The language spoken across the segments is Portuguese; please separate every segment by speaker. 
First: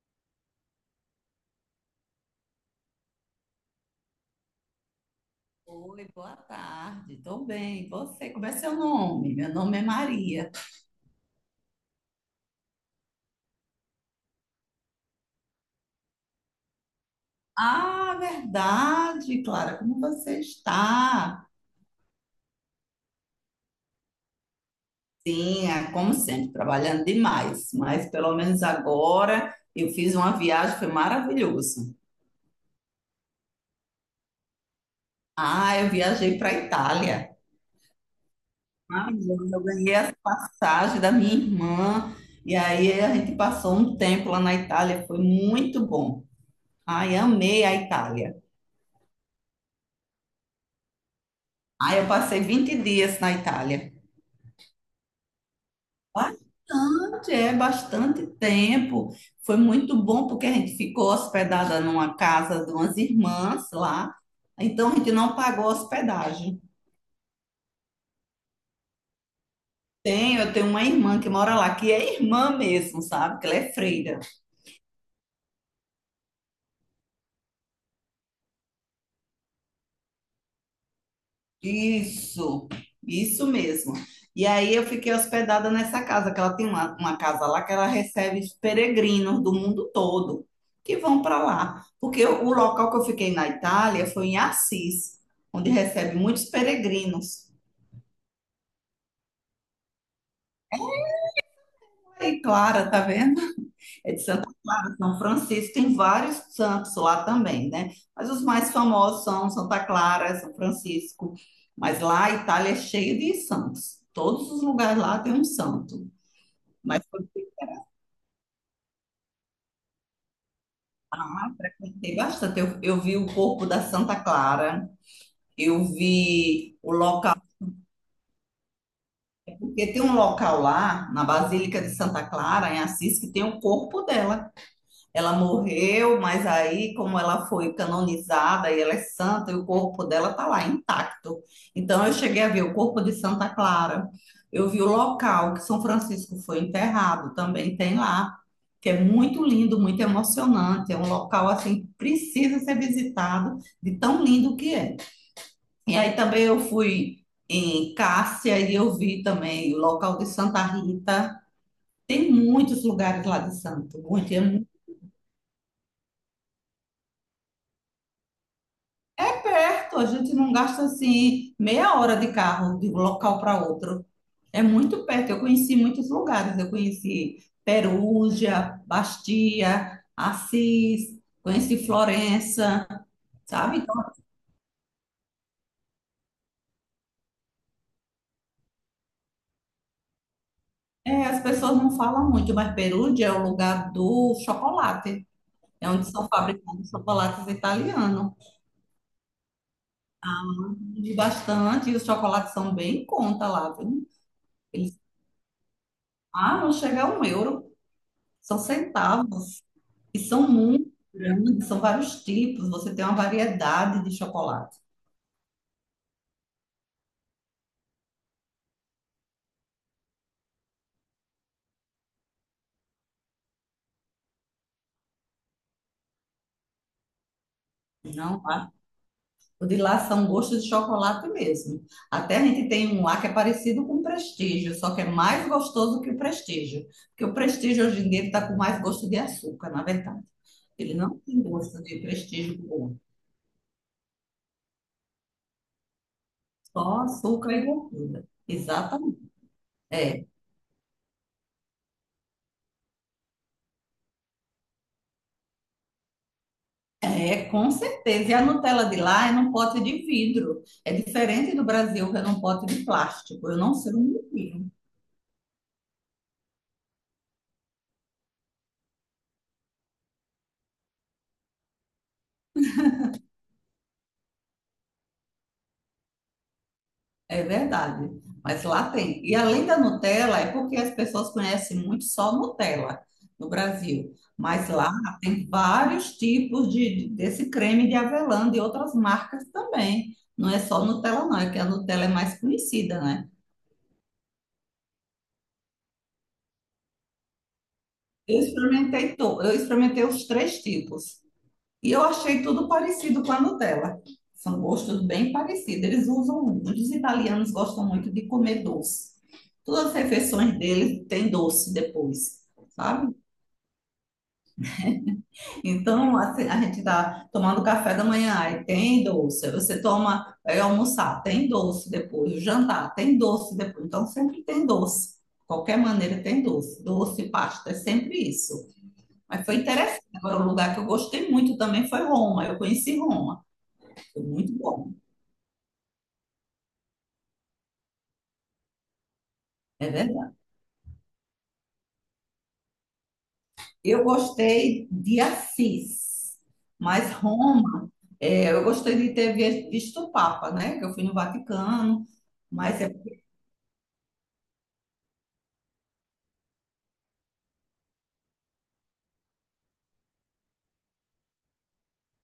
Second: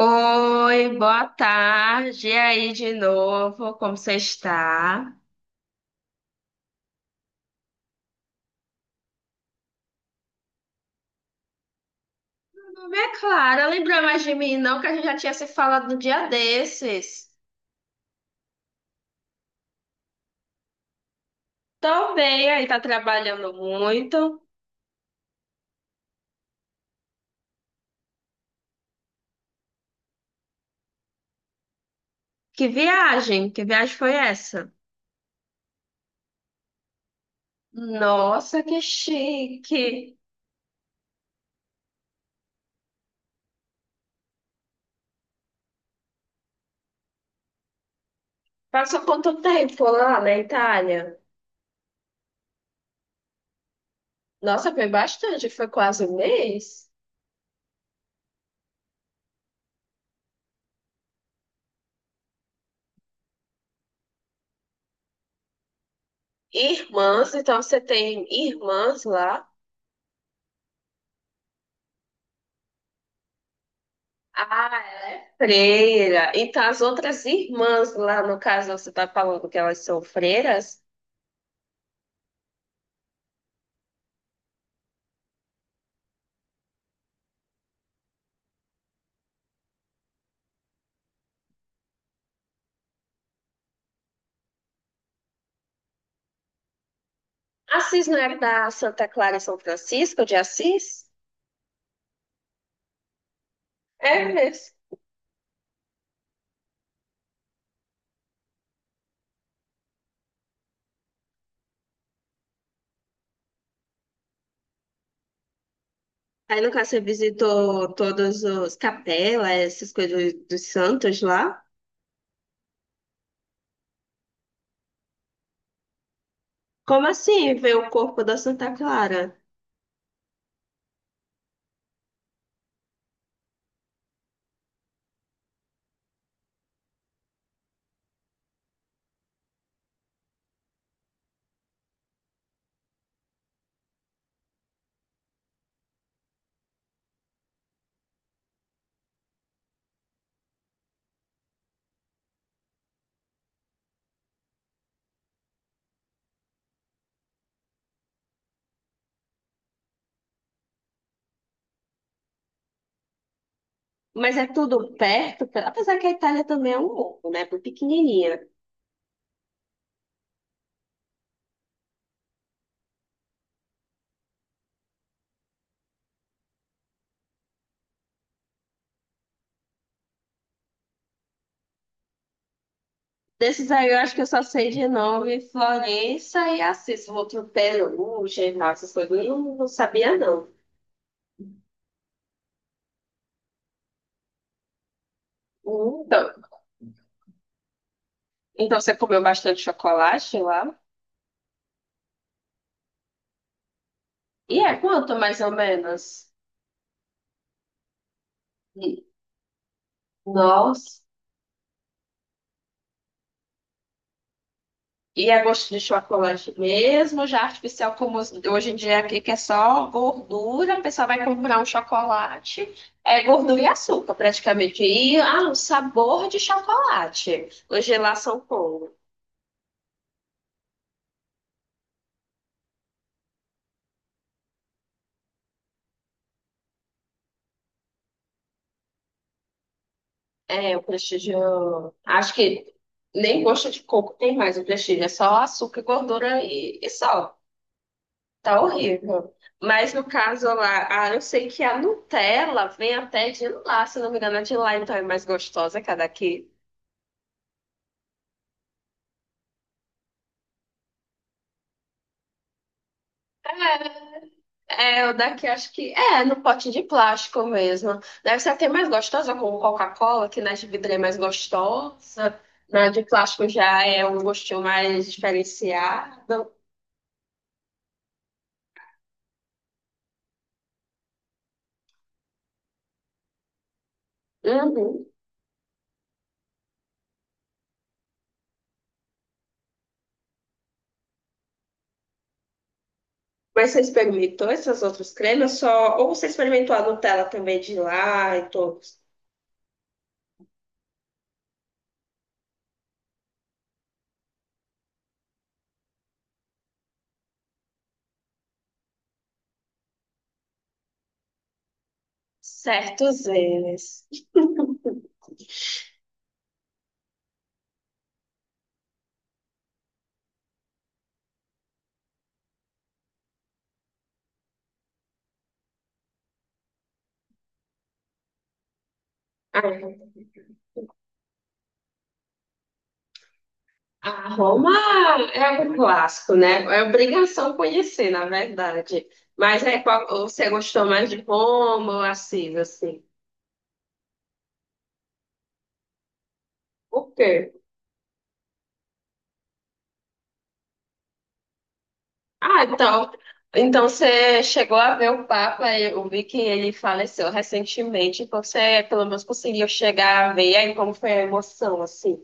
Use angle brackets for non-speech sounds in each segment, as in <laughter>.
Speaker 1: Oi, boa tarde. E aí de novo, como você está?
Speaker 2: Oi, boa tarde. Tô bem. E Você, como é seu nome? Meu nome é Maria.
Speaker 1: Meu nome é Clara. Lembra mais de mim, não, que a gente já tinha se falado no dia desses.
Speaker 2: Ah, verdade, Clara, como você está?
Speaker 1: Tô bem, aí tá trabalhando muito.
Speaker 2: Sim, é como sempre, trabalhando demais, mas pelo menos agora eu fiz uma viagem, foi maravilhoso.
Speaker 1: Que viagem? Que viagem foi essa?
Speaker 2: Ah, eu viajei para a Itália.
Speaker 1: Nossa, que
Speaker 2: Ah, eu ganhei as
Speaker 1: chique.
Speaker 2: passagens da minha irmã e aí a gente passou um tempo lá na Itália, foi muito bom. Ai, amei a Itália.
Speaker 1: Passou quanto tempo lá na Itália?
Speaker 2: Ah, eu passei 20 dias na Itália.
Speaker 1: Nossa, foi bastante, foi quase um mês.
Speaker 2: Bastante, é bastante tempo. Foi muito bom porque a gente ficou hospedada numa casa de umas irmãs lá. Então a gente não pagou hospedagem.
Speaker 1: Irmãs, então você tem irmãs lá?
Speaker 2: Tem, eu tenho uma irmã que mora lá, que é irmã mesmo, sabe? Que ela é freira.
Speaker 1: Ah, Freira. Então, as outras irmãs lá, no caso, você está falando que elas são freiras?
Speaker 2: Isso, isso mesmo. E aí eu fiquei hospedada nessa casa, que ela tem uma casa lá que ela recebe os peregrinos do mundo todo que vão para lá. Porque o local que eu fiquei na Itália foi em Assis, onde recebe muitos peregrinos.
Speaker 1: Assis não é da Santa Clara e São Francisco de Assis?
Speaker 2: Aí, Clara, tá vendo? É de
Speaker 1: É
Speaker 2: Santa
Speaker 1: mesmo.
Speaker 2: São Francisco, tem vários santos lá também, né? Mas os mais famosos são Santa Clara, São Francisco. Mas lá a Itália é cheia de santos. Todos os lugares lá tem um santo.
Speaker 1: Aí, no caso, você
Speaker 2: Mas foi
Speaker 1: visitou todos os capelas, essas coisas dos santos
Speaker 2: lá,
Speaker 1: lá?
Speaker 2: frequentei bastante. Eu vi o corpo da Santa Clara, eu vi o
Speaker 1: Como
Speaker 2: local,
Speaker 1: assim ver o corpo da Santa Clara?
Speaker 2: porque tem um local lá, na Basílica de Santa Clara, em Assis, que tem o corpo dela. Ela morreu, mas aí, como ela foi canonizada e ela é santa, e o corpo dela está lá intacto. Então, eu cheguei a ver o corpo de Santa Clara. Eu vi o local que São Francisco foi enterrado, também tem lá, que é muito lindo, muito emocionante. É um local assim, que precisa ser visitado, de tão lindo que é. E aí também eu fui em Cássia e eu vi também o local de Santa Rita. Tem muitos lugares lá de Santo, muito,
Speaker 1: Mas
Speaker 2: é
Speaker 1: é
Speaker 2: muito.
Speaker 1: tudo perto, apesar que a Itália também é um mundo, né? Bem pequenininha.
Speaker 2: É perto, a gente não gasta assim meia hora de carro de um local para outro. É muito perto. Eu conheci muitos lugares. Eu conheci Perugia, Bastia, Assis, conheci Florença,
Speaker 1: Desses
Speaker 2: sabe?
Speaker 1: aí,
Speaker 2: Então,
Speaker 1: eu acho que eu só sei de nome Florença e Assis, o outro Perugia e tal, essas coisas. Eu não sabia, não.
Speaker 2: é, as pessoas não falam muito, mas Perugia é o lugar do chocolate. É
Speaker 1: Hum.
Speaker 2: onde são
Speaker 1: Então,
Speaker 2: fabricados chocolates italianos.
Speaker 1: então você comeu bastante chocolate lá?
Speaker 2: E bastante, e os chocolates são bem em conta lá, viu?
Speaker 1: E é
Speaker 2: Eles,
Speaker 1: quanto, mais ou menos?
Speaker 2: ah, não chega a um euro, são
Speaker 1: Hum.
Speaker 2: centavos. E são muito
Speaker 1: Nossa.
Speaker 2: grandes, são vários tipos, você tem uma variedade de chocolate.
Speaker 1: E é gosto de chocolate mesmo, já artificial como hoje em dia aqui, que é só gordura, a pessoa vai comprar um chocolate, é gordura e açúcar praticamente, e ah, o sabor de chocolate, hoje lá são
Speaker 2: Não,
Speaker 1: como?
Speaker 2: o de lá são gostos de chocolate mesmo. Até a gente tem um lá que é parecido com o Prestígio, só que é mais gostoso que o Prestígio. Porque o Prestígio hoje em dia está com mais gosto de açúcar, na verdade.
Speaker 1: É, o
Speaker 2: Ele não tem gosto
Speaker 1: Prestígio.
Speaker 2: de
Speaker 1: Acho
Speaker 2: Prestígio
Speaker 1: que
Speaker 2: bom,
Speaker 1: nem gosto de coco tem mais o Prestígio. É só açúcar, gordura e
Speaker 2: só
Speaker 1: sal.
Speaker 2: açúcar e gordura.
Speaker 1: Tá
Speaker 2: Exatamente.
Speaker 1: horrível. Mas no caso lá, ah, eu sei que a Nutella vem até de lá, se não me engano, é de lá, então é mais gostosa que a daqui.
Speaker 2: É, com certeza. E a Nutella de lá é num pote de vidro. É diferente do Brasil, que é num pote de plástico. Eu não sei o
Speaker 1: É,
Speaker 2: motivo.
Speaker 1: é, o daqui acho que é no pote de plástico mesmo. Deve ser até mais gostosa com Coca-Cola, que na de vidro é mais gostosa. Na de plástico já é um gostinho mais diferenciado.
Speaker 2: É verdade, mas lá tem. E além da Nutella, é porque as pessoas conhecem muito só Nutella no Brasil. Mas lá
Speaker 1: Uhum.
Speaker 2: tem vários tipos desse creme de avelã de outras marcas também. Não é só Nutella, não, é que a Nutella é mais conhecida, né?
Speaker 1: Mas você experimentou essas outras cremas só? Ou você experimentou a Nutella também de lá
Speaker 2: Eu
Speaker 1: e todos?
Speaker 2: experimentei, eu experimentei os três tipos. E eu achei tudo parecido com a Nutella. São gostos bem parecidos. Eles usam, os italianos gostam muito de comer doce. Todas as refeições deles tem doce depois, sabe?
Speaker 1: Certos eles.
Speaker 2: Então, assim, a gente tá tomando café da manhã, aí tem doce. Aí Você toma, vai almoçar, tem doce depois. O jantar, tem doce depois. Então, sempre tem doce. Qualquer maneira tem doce. Doce, pasta, é sempre isso. Mas foi interessante.
Speaker 1: Ah,
Speaker 2: Agora, o lugar que eu gostei muito também foi Roma. Eu conheci Roma. Foi
Speaker 1: a
Speaker 2: muito
Speaker 1: Roma
Speaker 2: bom.
Speaker 1: é um clássico, né? É obrigação conhecer, na verdade. Mas é
Speaker 2: É
Speaker 1: qual,
Speaker 2: verdade.
Speaker 1: você gostou mais de Roma ou Assis, assim?
Speaker 2: Eu gostei de Assis,
Speaker 1: O
Speaker 2: mas
Speaker 1: quê?
Speaker 2: Roma, é, eu gostei de ter visto o Papa, né? Que eu fui no Vaticano,
Speaker 1: Ah,
Speaker 2: mas é,
Speaker 1: então, então você chegou a ver o Papa, eu vi que ele faleceu recentemente, então você pelo menos conseguiu chegar a ver aí como foi a emoção, assim.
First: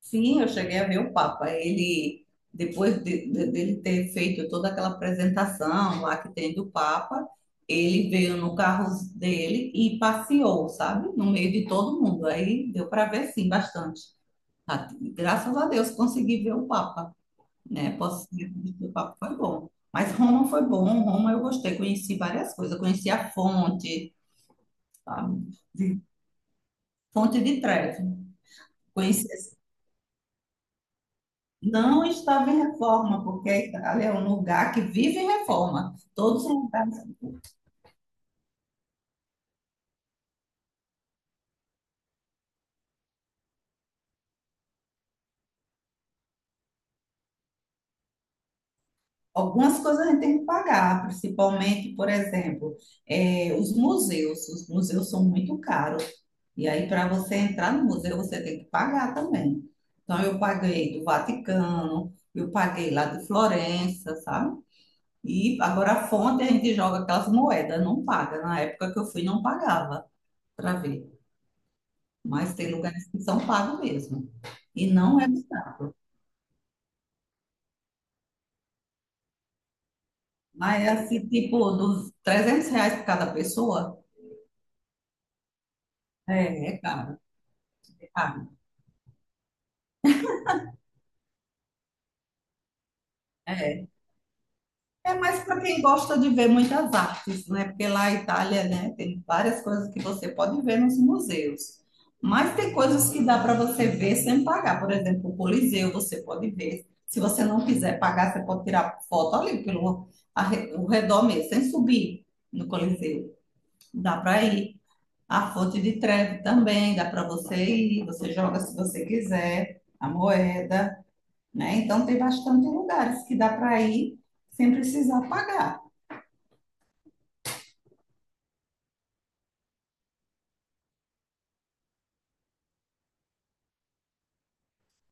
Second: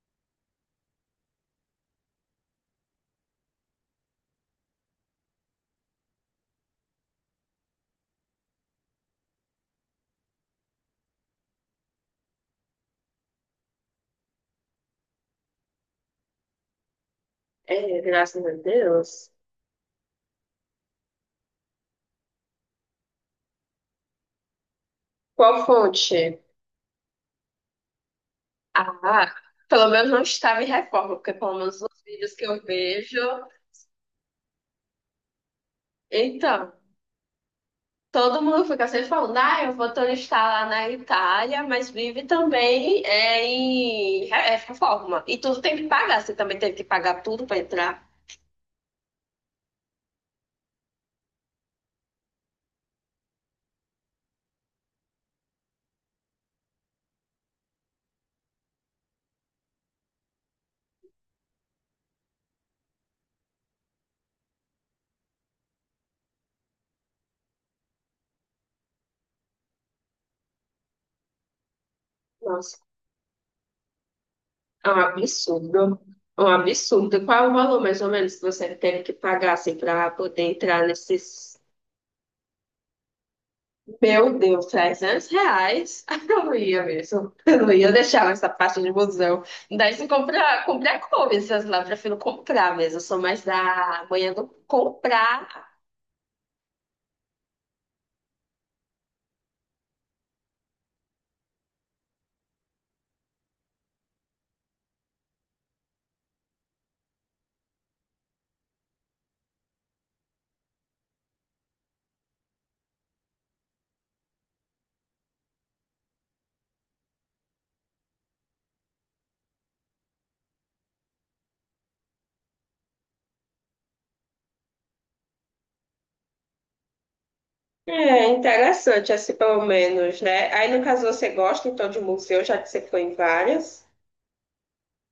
Speaker 2: sim, eu cheguei a ver o Papa. Ele, depois dele ter feito toda aquela apresentação lá que tem do Papa, ele veio no carro dele e passeou, sabe? No meio de todo mundo. Aí deu para ver, sim, bastante. Ah, Graças a Deus consegui ver o Papa. Né?
Speaker 1: É,
Speaker 2: Posso
Speaker 1: graças a
Speaker 2: dizer que o papo
Speaker 1: Deus.
Speaker 2: foi bom. Mas Roma foi bom, Roma eu gostei, conheci várias coisas, conheci a fonte, sabe?
Speaker 1: Qual
Speaker 2: De-
Speaker 1: fonte?
Speaker 2: Fonte de Trevi. Conheci,
Speaker 1: Ah, pelo menos não estava em reforma, porque pelo menos nos
Speaker 2: não
Speaker 1: vídeos que
Speaker 2: estava
Speaker 1: eu
Speaker 2: em
Speaker 1: vejo.
Speaker 2: reforma, porque ali é um lugar que vive em reforma. Todos os
Speaker 1: Então,
Speaker 2: lugares.
Speaker 1: todo mundo fica sempre falando, ah, eu vou turistar lá na Itália, mas vive também em reforma. E tudo tem que pagar, você também tem que pagar tudo para entrar.
Speaker 2: Algumas coisas a gente tem que pagar, principalmente, por exemplo, os museus. Os museus são muito caros. E aí, para você entrar no museu, você tem que pagar também. Então, eu paguei do Vaticano, eu paguei lá de Florença, sabe? E agora a fonte a gente joga aquelas moedas, não paga. Na época que eu fui, não pagava para ver. Mas tem
Speaker 1: Nossa,
Speaker 2: lugares que são pagos mesmo. E
Speaker 1: é um
Speaker 2: não é barato.
Speaker 1: absurdo. É um absurdo. E qual é o valor, mais ou menos, que você tem que pagar assim, para poder
Speaker 2: Mas
Speaker 1: entrar
Speaker 2: é assim,
Speaker 1: nesses.
Speaker 2: tipo, dos R$ 300 por cada pessoa,
Speaker 1: Meu Deus, 300 reais? <laughs> Eu não
Speaker 2: é, é
Speaker 1: ia
Speaker 2: caro.
Speaker 1: mesmo. Eu não ia deixar essa parte de museu. Daí se comprar, comprar coisas lá, eu prefiro comprar mesmo. Eu sou mais
Speaker 2: É,
Speaker 1: da manhã do
Speaker 2: é mais
Speaker 1: comprar.
Speaker 2: para quem gosta de ver muitas artes, né? Porque lá a Itália, né, tem várias coisas que você pode ver nos museus. Mas tem coisas que dá para você ver sem pagar. Por exemplo, o Coliseu você pode ver. Se você não quiser pagar, você pode tirar foto ali pelo o redor mesmo, sem subir no Coliseu. Dá para ir. A Fonte de Trevi também dá para você ir. Você joga se você quiser. A moeda, né? Então tem bastante lugares que dá para ir sem precisar pagar.
Speaker 1: É interessante, assim, pelo menos, né? Aí, no caso, você gosta, então, de museu, já que você foi em várias.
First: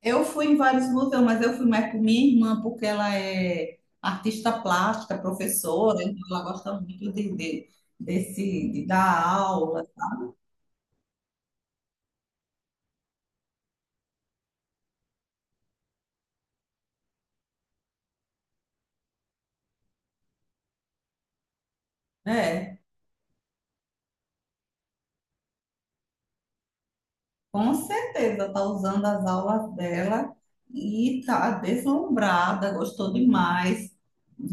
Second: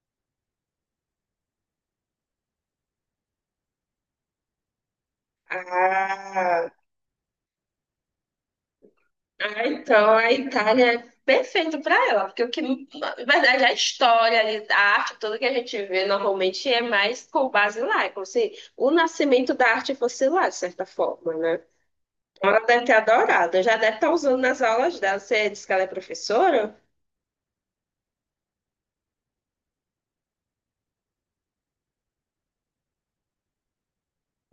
Speaker 2: Eu fui em vários museus, mas eu fui mais com minha irmã, porque ela é artista plástica, professora, então ela
Speaker 1: Ah.
Speaker 2: gosta muito de dar
Speaker 1: Ah,
Speaker 2: aula,
Speaker 1: então a Itália é perfeito para ela, porque o que, na verdade, a história, ali, a arte, tudo que a gente vê normalmente é mais com base lá, é como se o nascimento da arte fosse lá, de certa forma, né? Então ela
Speaker 2: né?
Speaker 1: deve ter adorado, já deve estar usando nas aulas dela. Você disse que ela é professora,
Speaker 2: Com certeza está usando as aulas dela e está deslumbrada, gostou demais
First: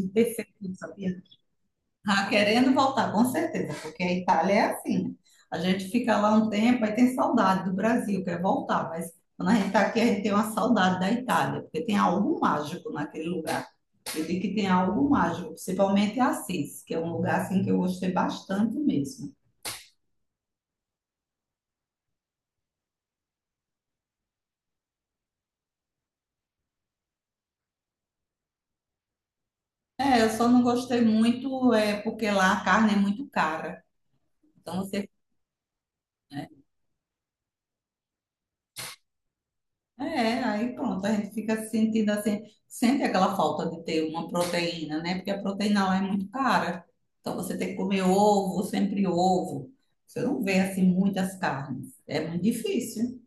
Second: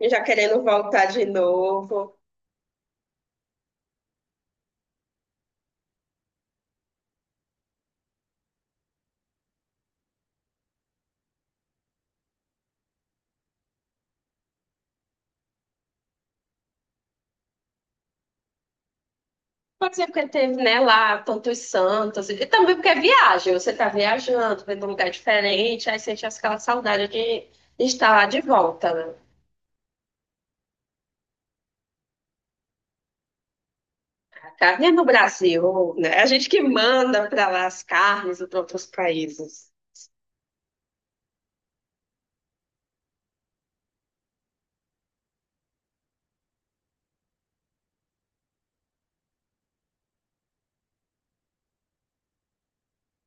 Speaker 1: e já
Speaker 2: ter feito
Speaker 1: querendo
Speaker 2: isso.
Speaker 1: voltar de novo.
Speaker 2: Ah, querendo voltar, com certeza, porque a Itália é assim. A gente fica lá um tempo, aí tem saudade do Brasil, quer voltar, mas quando a gente está aqui, a gente tem uma saudade da Itália, porque tem algo mágico naquele lugar. Eu digo que tem algo mágico, principalmente Assis, que é um lugar assim que eu gostei bastante mesmo.
Speaker 1: Pode ser porque teve, né, lá tantos santos, e também porque é viagem, você está viajando, vendo um lugar diferente, aí sente aquela saudade de estar lá de volta, né?
Speaker 2: É, eu só não gostei muito é porque lá a carne é muito cara. Então
Speaker 1: Carne é no
Speaker 2: você.
Speaker 1: Brasil, né? A gente que manda para lá as carnes para outros países.
Speaker 2: É, aí pronto, a gente fica se sentindo assim, sente aquela falta de ter uma proteína, né? Porque a proteína lá é muito cara. Então você tem que comer ovo, sempre ovo. Você não vê assim muitas carnes. É muito difícil.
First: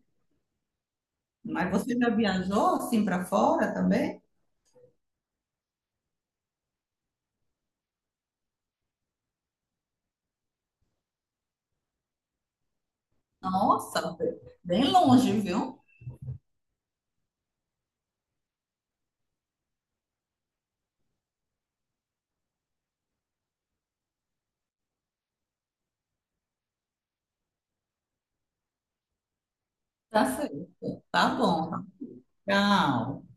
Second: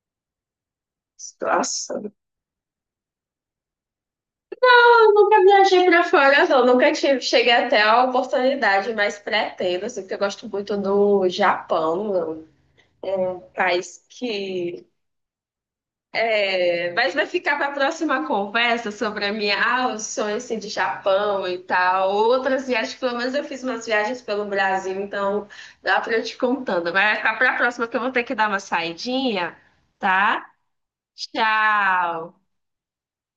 Speaker 2: Mas você
Speaker 1: Nossa.
Speaker 2: já viajou assim para fora também?
Speaker 1: Eu nunca viajei para fora, não. Nunca tive, cheguei até a oportunidade, mas pretendo, assim, porque eu gosto muito do Japão, é um país
Speaker 2: Nossa,
Speaker 1: que.
Speaker 2: bem longe, viu?
Speaker 1: É, mas vai ficar para a próxima conversa sobre a minha, ah, os sonhos assim, de Japão e tal. Outras viagens, pelo menos eu fiz umas viagens pelo Brasil, então dá para eu te contando. Vai ficar para a próxima, que eu vou ter que dar uma saidinha,
Speaker 2: Tá
Speaker 1: tá?
Speaker 2: certo. Tá bom.
Speaker 1: Tchau.
Speaker 2: Tchau.